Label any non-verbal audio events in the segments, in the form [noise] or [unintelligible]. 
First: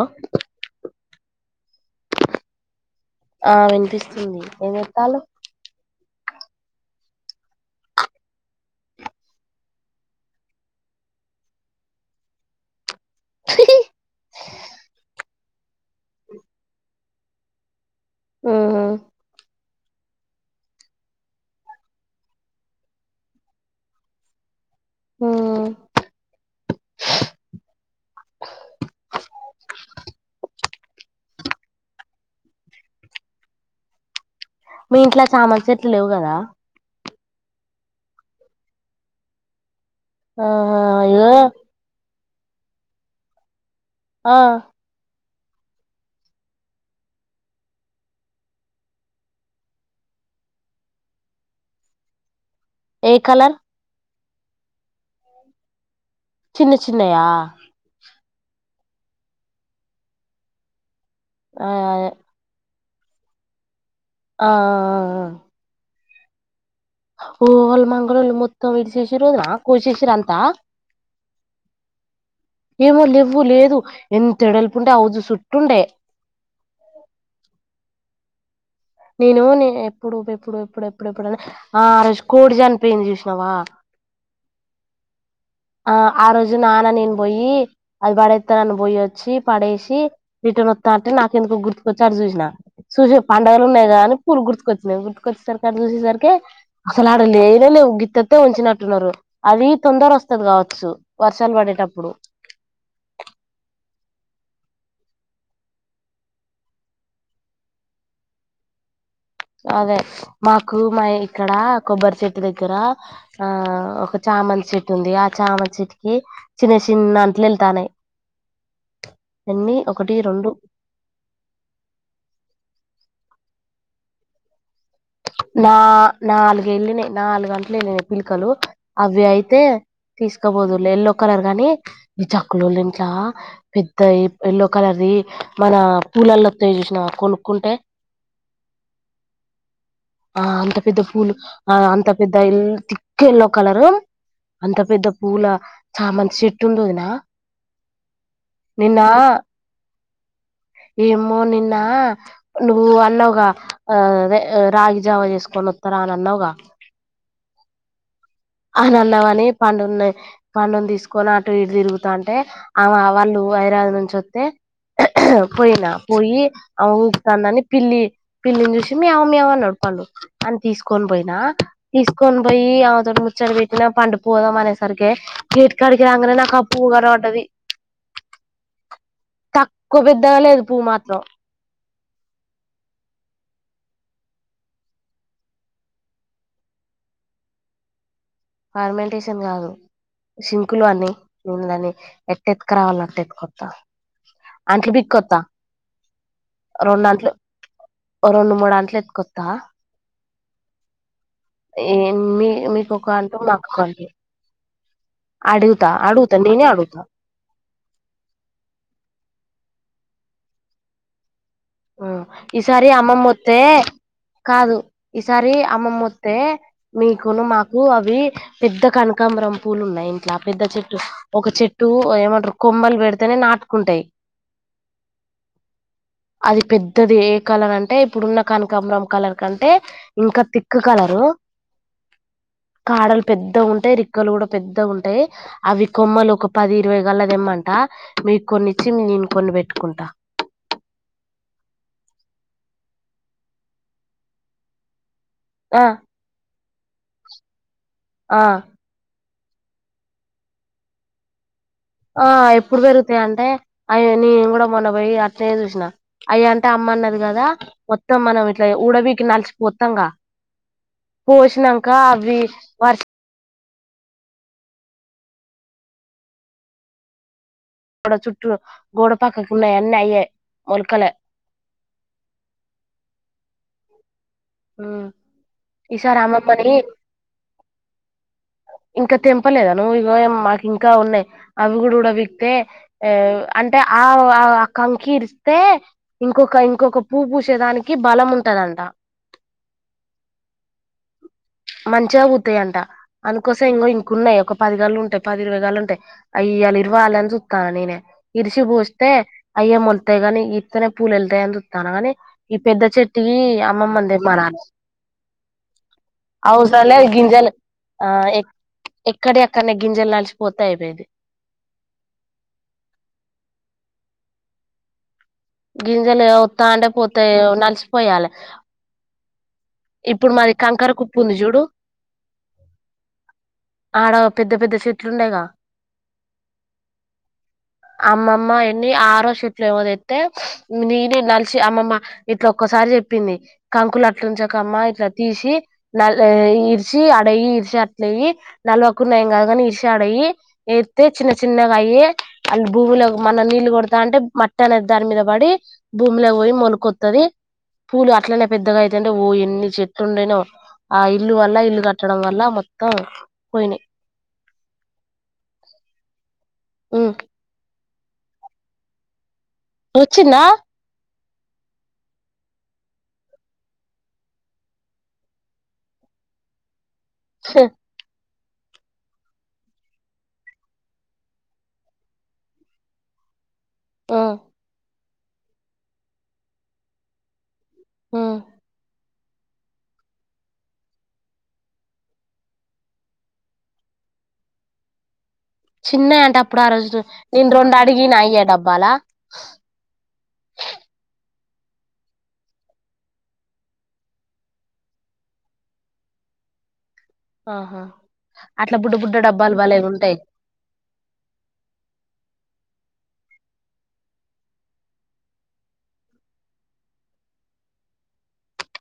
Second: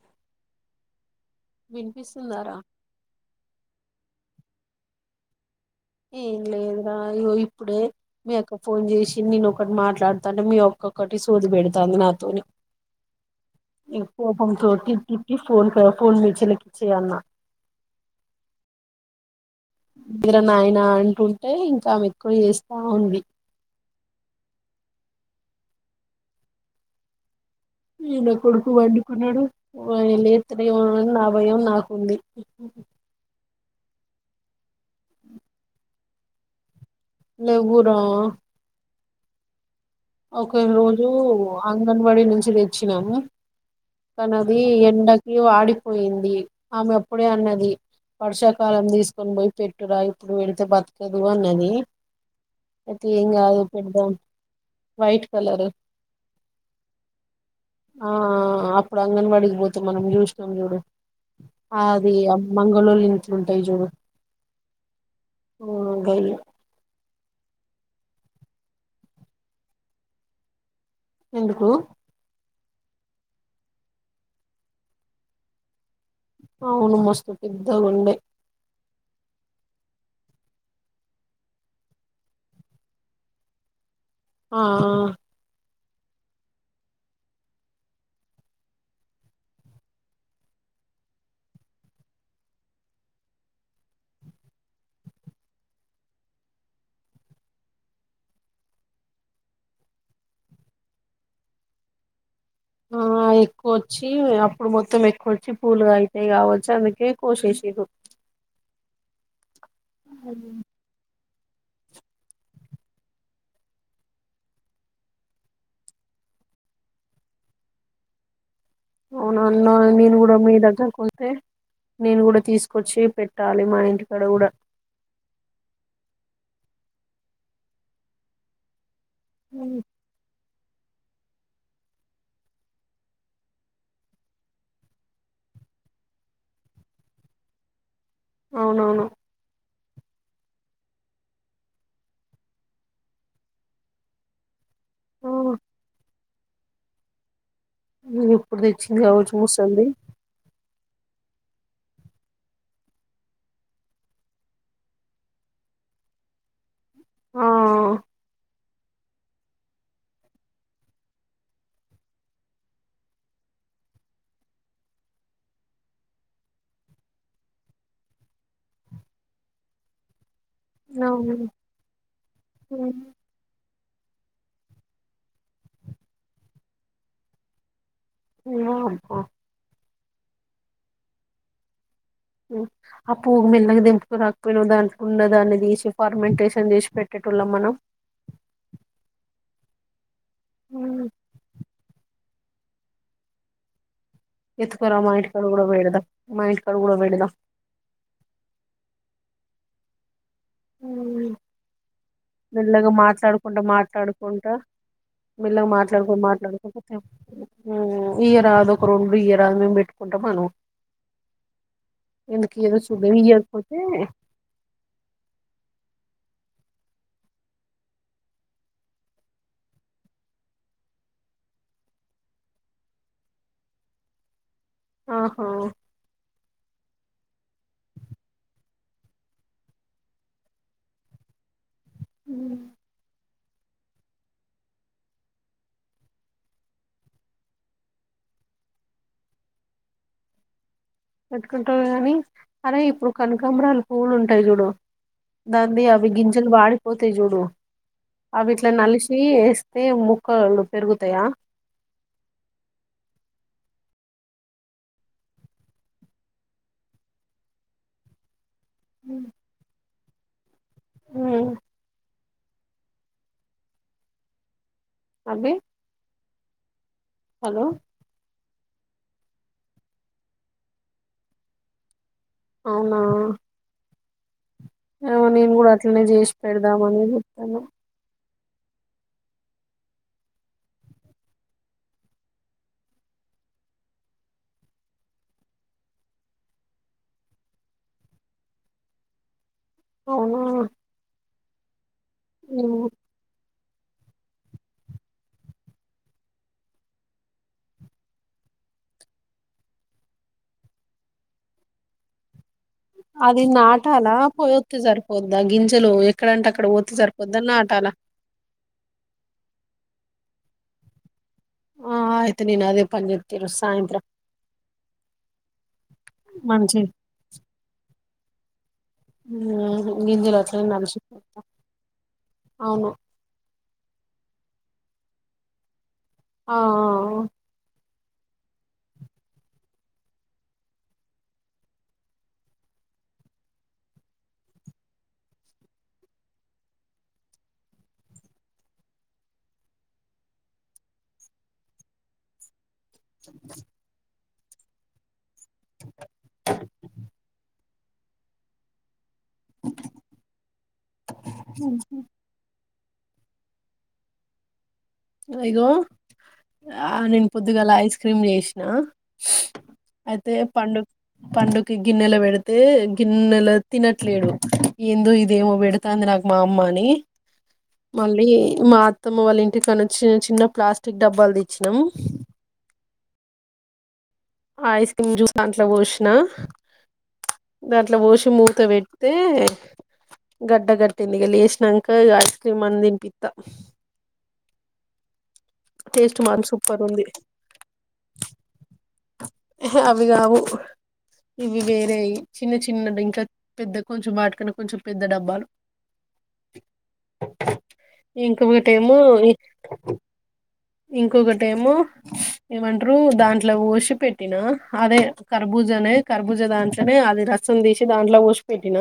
ఆ విన్పిసుందరా ఆ వినిపిస్తుంది ఎమ్ చెప్పాలే ఏం లేదురా ఇగో ఇప్పుడే మీ యక్క ఫోన్ జేచి నేనొకటి మాట్లాడుతాంటే మీ అక్కొకటి సోది పెడతాంది నాతోని ఇ కోపంతో కిక్కికి ఫోన్ తో ఫోన్ మీ చెల్లికి ఇచ్చేయి అన్నా ఉహు ఇడ నాయినా అంటుంటే ఇంకా ఆమే ఎక్కువ చేస్తా ఉంది హ్మ్ ఇ నా కొడుకు వండుకున్నాడు ఓ ఆయన లెత్తడు ఏమో అని నా భయం నాకుంది మీ ఇంట్ల చామంత్చేట్లు లేవు కదా లెవ్వు రా ఒక ఆహా రోజు ఇగో అంగన్ బడి నుంచి తెచ్చినాము ఆ కనది ఎండక్ కి వాడిపోయింది ఆమె అప్పుడే అన్నది వర్షాకాలం తీసుకొనిపోయి పెట్టురా ఇప్పుడు పెడితే బతకదు అన్నది అయితే ఏ ఏం కలర్ కాదు పెడుదాం వైట్ కలరు చిన్న చిన్నయా ఇప్పుడు అంగన్వాడకి వోతే మనం చూసినాం చూడు ఆ అది ఆ మంగ గొల్లోల్ల ఇంట్లుంటాయి జూడు ఆ ఆ ఆ [unintelligible] ఓ వాళ్ళు మంగళోళ్ళూ మొత్తం ఇరిశేషిన్రు ఒదిన కోసేసింరు అంతా ఎందుకు ఏమో లేవ్వు లేదు ఎంత ఎడల్పుండే హౌజు చుట్టుండే అవును మస్తు పెద్దగుండే నేను నే ఎప్పుడు ఎప్పుడు ఎప్పుడు ఎప్పుడు ఎప్పుడని ఆ ఆ రోజు కోడి జానిపోయింది చూసినవా ఆ ఆ ఆ ఆ రోజు నాన్న నేను బొయ్యి అది పడేత్తనని పొయ్యొచ్చి పడేసి రిటర్న్ ఒత్తంటే నాకెందుకో గుర్తుకొచ్చి ఆటు చూసిన చూస పండుగలు ఉన్నాయి కదా అని పూలు గుర్తుకొచ్చినయి గుర్తుకొచ్చేసరికి అటు చూసేసరికే అసలు ఆడ లేనే లేవు గిత్తతే ఉంచినట్టున్నారు అది తొందర ఓస్ స్తది కావోచ్చు వర్షాలు వడేటప్పుడు ఆ ఎక్కువ వచ్చి అప్పుడు మొత్తం ఎక్కువ వచ్చి పూలుగా అయితయి కావోచ్చు అందుకే కోశేషిన్రు అదే మాకు మా ఇక్కడ కొబ్బరి చెట్టు దగ్గర ఆ ఒక చామంతి చెట్టు ఉంది ఆ చామ చెట్టుకి చిన్న చిన్న అంట్లు వెళ్తానయి అవునా అన్నవ్ నేను కూడా మీ దగ్గరకొస్తే నేను కూడా తీసుకొచ్చి పెట్ టాలి మా ఇంటికాడ కూడ నా నాలుగేళ్ళినయి నాలుగంటలు ఏళ్ళినయి పిలకలు అవి అయితే తీసుకబోదులే ఏల్లో కలర్ గాని ఈ చాకలోల్ల ఇంట్ల పెద్ద ఎల్లో కలర్ది మన పుల్లల్లా ఒత్తయి చూసినవ కొనుక్కుంటే అవునవును ఆ అంత పెద్ద పూలు ఆ అంత పెద్ద ఎల్ ఎల్లో కలరు అంత పెద్ద ఆ పూల చామం చెట్టు ఉంది వదిన మీ ఇప్పుడు తెచ్చింది కావచ్చు ముసల్ది ఏమో నిన్న నువ్వు అన్నావుగా ఆ అదే రాగి జావా చేసుకొని వస్తారా అని అన్నావుగా ఆ అని అన్నవని పండుని పండును తీసుకొని అటు ఇటు తిరుగుతా అంటే ఆవా వాళ్ళు హైదరాబాద్ నుంచి వస్తే పోయిన పోయి ఆమె ఊపుతాందని పిల్లి పిల్లిని చూసి మ్యావ్ మ్యావ్ అన్నడు పండు అని తీసుకొని అవును పోయినా తీసుకొని పోయి హ్మ్. అమేతోని ము పెట్టినా పండు పోదాం అనేసరికి గేట్ కాడికి రాంగనే నాకు ఆ పువ్వు కనవడ్డిది ఏవో పో కొ పెద్దగా లేదు పువ్వు మాత్రం ఆ పువ్వు మెల్లగా తెంపుకు రాకపోయినావ్ దానికి ఉన్న దాన్ని తీసి ఫర్మెంటేషన్ చేసి పెట్టేటోళ్ళం మనం ఫర్మెంటేషన్ కాదు సింకులు హ్మ్. అన్ని నిన్ననే ఎ ఎత్కరావాలంటే ఎతుకొత్త ఎత్తుకుర మా ఇంటికాడ కూడా వెడదం మా ఇంటికాడ కూడా రెండు అంట్లు వెడదాం త్త ఊమ్ మీ మెల్లగా మీకు ఒక అంటూ మాట్లాడుకుంటా మాకు ఒక అంటూ మాట్లాడుకుంటా మెల్లగా అడుగుతా మాట్లాడుకు అడుగుతా నేనే మాట్లాడుకు అడుగుతా తెంప్ ఇయరాదు ఒక రెండు ఇయర్ దు మేము పెట్టుకుంటాం అను ఉమ్ ఎందుకు ఇయ్యదో ఈసారి చూద్దాం అమ్మమ్మ వొత్తే ఇయ్యకపోతే కాదు ఈసారి అమ్మమ్మ వొ త్తే మీకును మాకు అవి పెద్ద కనకాంబరం పూలు ఉన్నాయి ఇంట్ల పెద్ద చెట్టు ఒక చెట్టు ఏమంటారు కొమ్మలు వెడితేనే నాటుకుంటాయి అహా అది పెద్దది. ఏ కలర్ అంటే ఇప్పుడున్న కానకాంబరం కలర్ కంటే ఇంకా తిక్ కలరు. కాడలు పెద్దగా ఉంటాయి రిక్కలు కూడా పెద్దగా ఉంటాయి అవి కొమ్మలు ఒక పది ఇరవై గల్ల తెమ్మంట మీకు కొన్నిచ్చి నేను కొన్ని పెట్టుకుంటా పెట్టుకుంటారు గానీ అరే ఇప్పుడు కనకాంబరాలు పువ్వులు ఉంటాయి చూడు దాంది ఆ అవి గింజల్ వాడి పోతాయి చూడు ఆ ఆవిట్ల నలిషి ఏస్ ఇస్తే ముక్కలు పెరుగుతాయా ఆ ఎప్పుడు పెరుగుతాయి అంటే అయ్యో నీను కూడా మొన్న పోయి అట్నే చూసినా అయ్ అంటే అమ్మ అన్నది కదా మొత్తం మనం ఊడబీకిన్ నాల్స్ పోత్ తంగా ఉమ్, పోషినంక అవి వర్ష్ అవ్వి హలో గోడ చుట్టూ గోడపక్కకు ఉన్నయి అన్నీ అయ్యె మొలకలే అవునా అ నేను గుడా అట్లనే ఈసారి చేసి అమ్మమ్మని పెడదామని చెత్తన్నా ఇంకా తెంపలేదా నువ్వు ఓయమ్మా మాక్ ఇంకా ఉన్నాయి అవి గుడా ఊడబిక్తే అంటే ఆ ఆ కంకి ఇరిస్తే ఇంకొక ఇంకొక పూ పూసేదానికి బలం ఉంటదంట అవునా మంచిగా పుత్తయంట ఏమో. అను కోస ఇంకో ఇంకున్నాయ్ ఒక పదిగాళ్లు ఉంటాయి పది ఇరవై గాళ్లు ఉంటాయి అయ్ ఇయ్యాల ఇరవాలి అని చుస్తన్న నేనే ఇరిసి పోస్తే అయ్యే మొలతాయ్ గని ఇత్తనే పూలు వెళ్తాయని చుత్తన గాని ఈ పెద్ద చెట్టుకి అది అమ్మమ్మని నాటాలా పోయోత్తే సరిపోద్దా గింజలు ఎక్కడంటే అక్కడ పోతే అవుసలే సరిపోద్దా గింజలు నాటాలా ఆ ఎక్ ఎక్కడియి అక్కడ్నే గింజలు జల్లాల్సి పోతే అయిపోయింది ఆ ఆయితే నేను అదే పని చెత్త ఈరోజ్ సాయంత్రం గింజలు వత్తా మంచి అంటే పోతాయో నల్సి పోయాల ఇప్పుడు గింజలు మాది అట్లనే కంకర కుప్పుంది నలిసిపోతా చూడు అవును ఆడ పెద్ద పెద్ద చెట్లు ఉండాయిగా ఆ ఆ ఆ అమ్మమ్మ ఎన్ని ఆరో చెట్లేమో తెత్తే నేను నలిసి అమ్మమ్మ ఇట్లా ఒక్కసారి చెప్పింది కంకులు అట్లుంచకమ్మ ఇట్లా తీసి న ఇరిచి ఆడ ఇరిచి అట్లెయ్యి నల్వకున్న ఏం కాదు కాదు కాని ఇరిచి ఆడ ఎయ్యి ఎత్తే చిన్న చిన్నగా అయ్యి అ భువిలోకి మన్న నీళ్లు కొడతాంటే మట్ వేరే దన్మీద పడి భూమిలో పోయి మొలకొత్తది పూలు అట్లనే పెద్దగా అయితంటే ఊ ఎన్ని చెట్టు ఉండేనో ఆ ఇల్లు వల్ల ఇల్లు కట్టడం వల్ల మొత్తం అంత పోయినాయ్ ఇగో ఆ నేను పొద్దుగాల ఐస్ క్రీమ్ చేసినా అయితే వచ్చిందా పండు పండుకి గిన్నెల పెడితే గిన్నెలో తినట్లేడు ఏందో ఇదేమో పెడతాంది నాకు మా అమ్మని మళ్ళీ మా అత్తమ్మ వాళ్ళ ఇంటి కని చిన్న చిన్న ప్లాస్టిక్ డబ్బాలు తెచ్చినాము ఆ పూరిస్ దాంట్లోక్ పోసిన దాంట్లో పోసి మూత పెట్టి నే గడ్డ కట్టింది ఇగ లేశ్నంక ఇగ ఐస్క్రీమ్ అన్న తినిపిత్త చిన్నయి అంటే మాత్రం అప్పుడు ఆ సూపర్ రోజు ఉంది నేను రెండు అడిగనా అయ్యే డబ్బాలా ఎహె అవి కావు ఇవి వేరేయి చిన్న చిన్న ఇంకా పెద్ద కొంచెం వాటికన్నా కొంచెం పెద్ద డబ్బాలు ఆహా అట్లా బుడ్డ ఇంకొకటేమో బుడ్డ డబ్బాలు బాలేగా ఉంటాయి ఇంకొకటి ఏమో ఏమంటారు దాంట్లో పోసి పెట్టిన అదే కర్బూజానే కర్బూజా దాంట్లోనే అది రసం తీసి దాంట్లో పోసి పెట్టిన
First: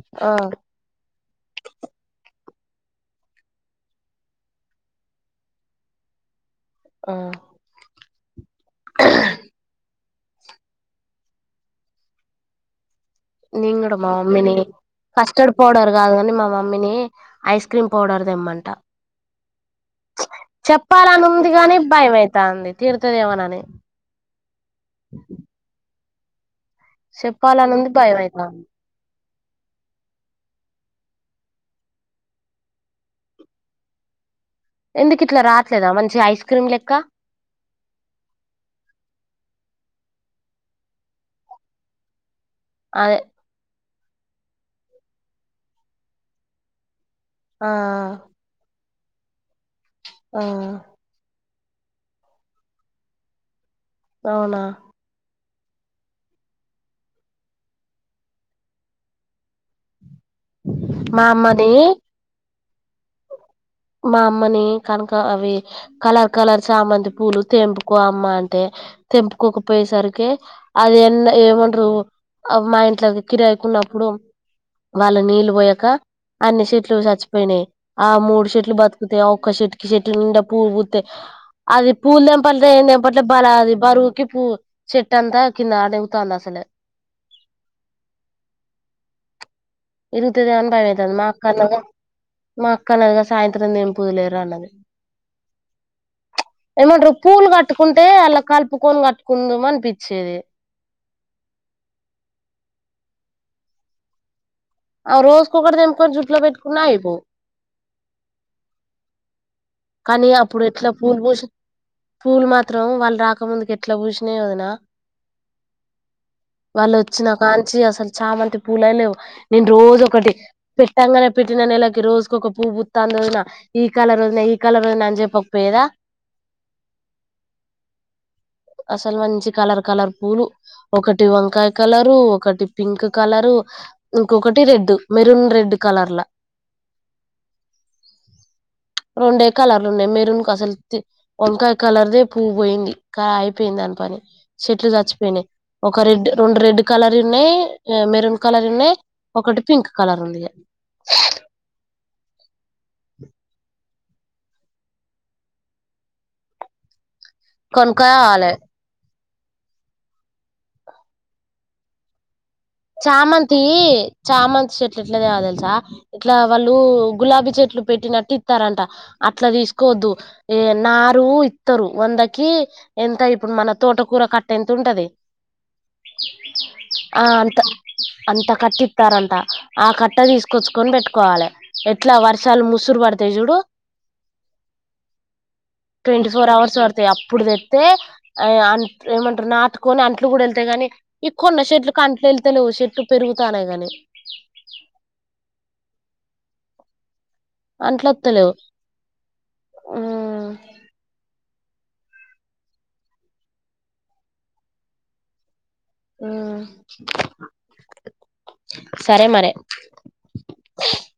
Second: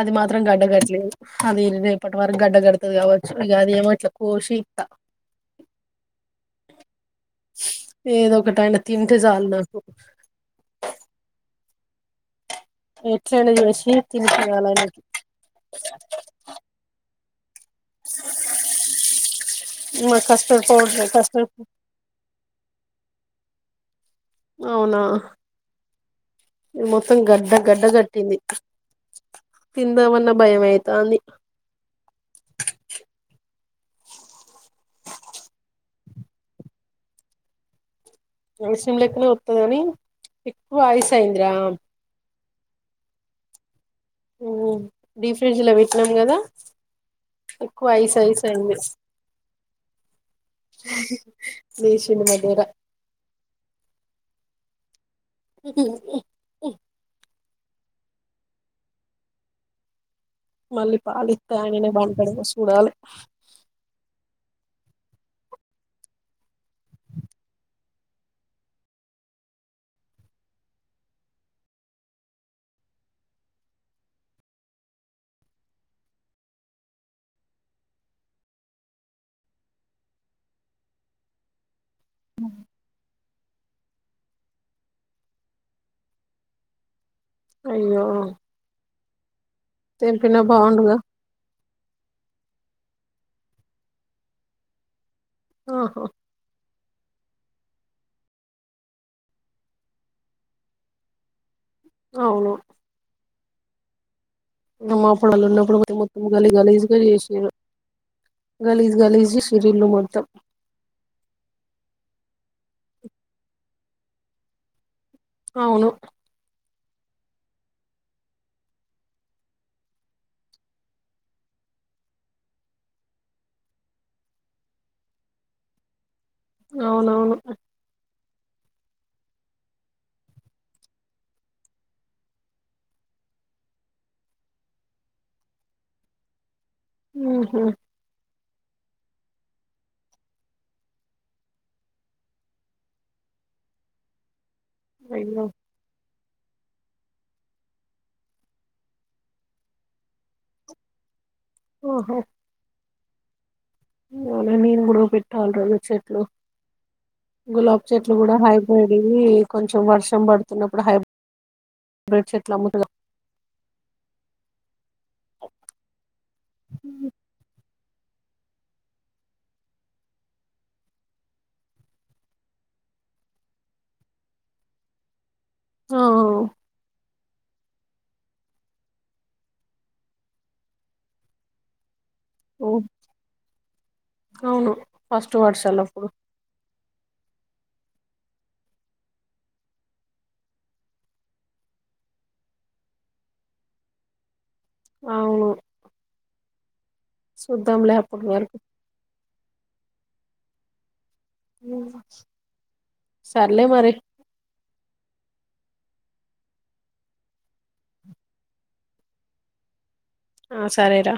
అది ఆ మాత్రం గండ కట్లేదు అది ఇ రేపటి వరక గడ్డ కడుతది కావచ్చు ఇక అది ఏమో ఇట్లు కోసి ఇస్తా ఆ ఏదో ఒకట అయన తింటే చాలు నాకు ఎట్లైనా నేను చేసి కూడా మా మమ్మీని తినిపియాలి ఆయనకి కస్టర్డ్ పౌడర్ కాదు కాని మా మమ్మీని ఐస్ క్రీమ్ పౌడర్ తెమ్మంట మా కస్టర్డ్ పౌడర్ చెప్పాలని ఉంది కస్టర్డ్ కాగాని భయమైతాంది తిడతాదేమో అని అవునా మొత్తం గడ్డ చెప్పాలని గడ్డ ఉంది భయం కట్టింది అయితాంది తిందామన్న భయమైతాంది ఎందుకు ఇట్లా రావట్లేదా మంచి ఐస్ క్రీమ్ లెక్క ఐస్ క్రీమ్ లెక్కనే వస్తది గానీ ఎక్కువ ఐస్ అయ్యింది రా అయ్ యు డీప్ ఫ్రిడ్జ్ లో పెట్టినాం కదా ఆ ఎక్కువ ఐస్ ఐస్ అయింది ఆ లేచింది మధుర అవునా మళ్ళీ మా అమ్మది పాలిస్తాయనే నా [unintelligible] కూడాలి మా అమ్మని కనుక అవి కలర్ కలర్ చామంతి పూలు తెంపుకో అమ్మ అంటే తెంపుకోకపోయేసరికి అది ఎన్న ఏమంటారు మా ఇంట్లో కిరాయికున్నప్పుడు వాళ్ళ నీళ్ళు పోయాక అన్ని చెట్లు చచ్చిపోయినాయి ఆ మూడు చెట్లు లు బతుకుతే అ ఒక చెట్టు చెట్టు నిండా పూల్ పూతాయి అది పూలు తెంపట్ల లే ఏం తెంపట్ల లే పాలాది బరువుకి పువ్వు చెట్టు అంత కింద అనుగుతోంది అసలు అయ్యో తెంపినా ఇరుగుతది అను బాగుండుగా భయమైతుంది మా అక్కనేగ మా అక్కనేగా సాయంత్రం నేను పూయలేరు అన్నది ఓహో ఏమంటారు పూలు కట్టుకుంటే అలా కలుపుకొని కట్టుకుందుము అనిపించేది అవును బొమ్మ ఆ పుల్లలు రోజుకొకటి ఉన్నప్పుడు మోతి తెంపుకొని మొత్తం జుట్లో గలీ పెట్టుకున్నా గలీజుగా అయిపోవు చేసిర్రు గలీజు గలీజు కానీ అప్పుడు ఎట్లా ఫూల్ పోసిన్ పూలు మాత్రం వాళ్ళు రాకముందుకు ఎట్లా పూసినయో వదిన అవును వాళ్ళు వచ్చిన కాంచి అసలు చామంతి పూలే లేవు నేను రోజు ఒకటి పెట్టంగానే పెట్టిన నెలకి రోజుకొక పూవు పూత్తాంది వదిన ఈ కలర్ రోజున ఈ కలరుందని జెప్పి [unintelligible] పోయేదా అవునవును అసలు మంచి కలర్ కలర్ పూలు ఒకటి వంకాయ కలరు ఒకటి పింక్ కలరు ఇంకొకటి రెడ్ మెరూన్ రెడ్ కలర్ల ఊహూ రెండే కలర్లు ఉన్నాయి మెరూన్ అసలు వంకాయ కలర్ది పువ్వు పోయింది. ఇంకా అయిపోయింది దాని పని చెట్లు చచ్చిపోయినై అయ్యో ఒక రెడ్ రెండు రెడ్ కలర్ ఉన్నాయి మెరూన్ కలర్ ఉన్నాయి ఒకటి పింక్ కలర్ ఉంది. ఓహో [unintelligible] నేను గూడ పెట్టాలి రెండు చెట్లు గులాబ్ చెట్లు కూడా కొనుక్కోవాలే హైబ్రిడ్ ఇ కొంచెం వర్షం పడుతున్నప్పుడు హైబ్రీడ్ చెట్టు చామంతీ చామంతి చెట్లు ఎట్ల చెయాలి తెలుసా ఇట్లా వాళ్ళు గులాబీ చెట్లు పెట్టినట్టు ఇత్తరంట అట్లా తీసుకోవద్దు ఏ నారు ఇత్తరు వందకి ఎంత ఇప్పుడు మన తోటకూర కట్ట ఎంత ఉంటది ఓ ఆ అంత కట్ట ఇస్తారంట ఆ కట్ట తీసుకొచ్చుకొని పెట్టుకోవాలి. ఇట్లా వర్షాలు ముసురు పడతాయి చూడు అవును ఫస్ట్ వర్షాలప్పుడు ట్వంటీ ఫోర్ అవర్స్ ప అప్పుడు తెత్తే అ అం ఏమంటారు నాటుకొని అంట్లు కూడా వెళ్తాయి గాని ఈ కొన్న చెట్లుకి అంట్లు ఎళ్ తలు చెట్టు పెరుగుతానే గాని సుద్దాంలే అప్పటివరకు హ్మ్ సర్లే మరి హ్మ్ సరే మరి ఆ సరేరా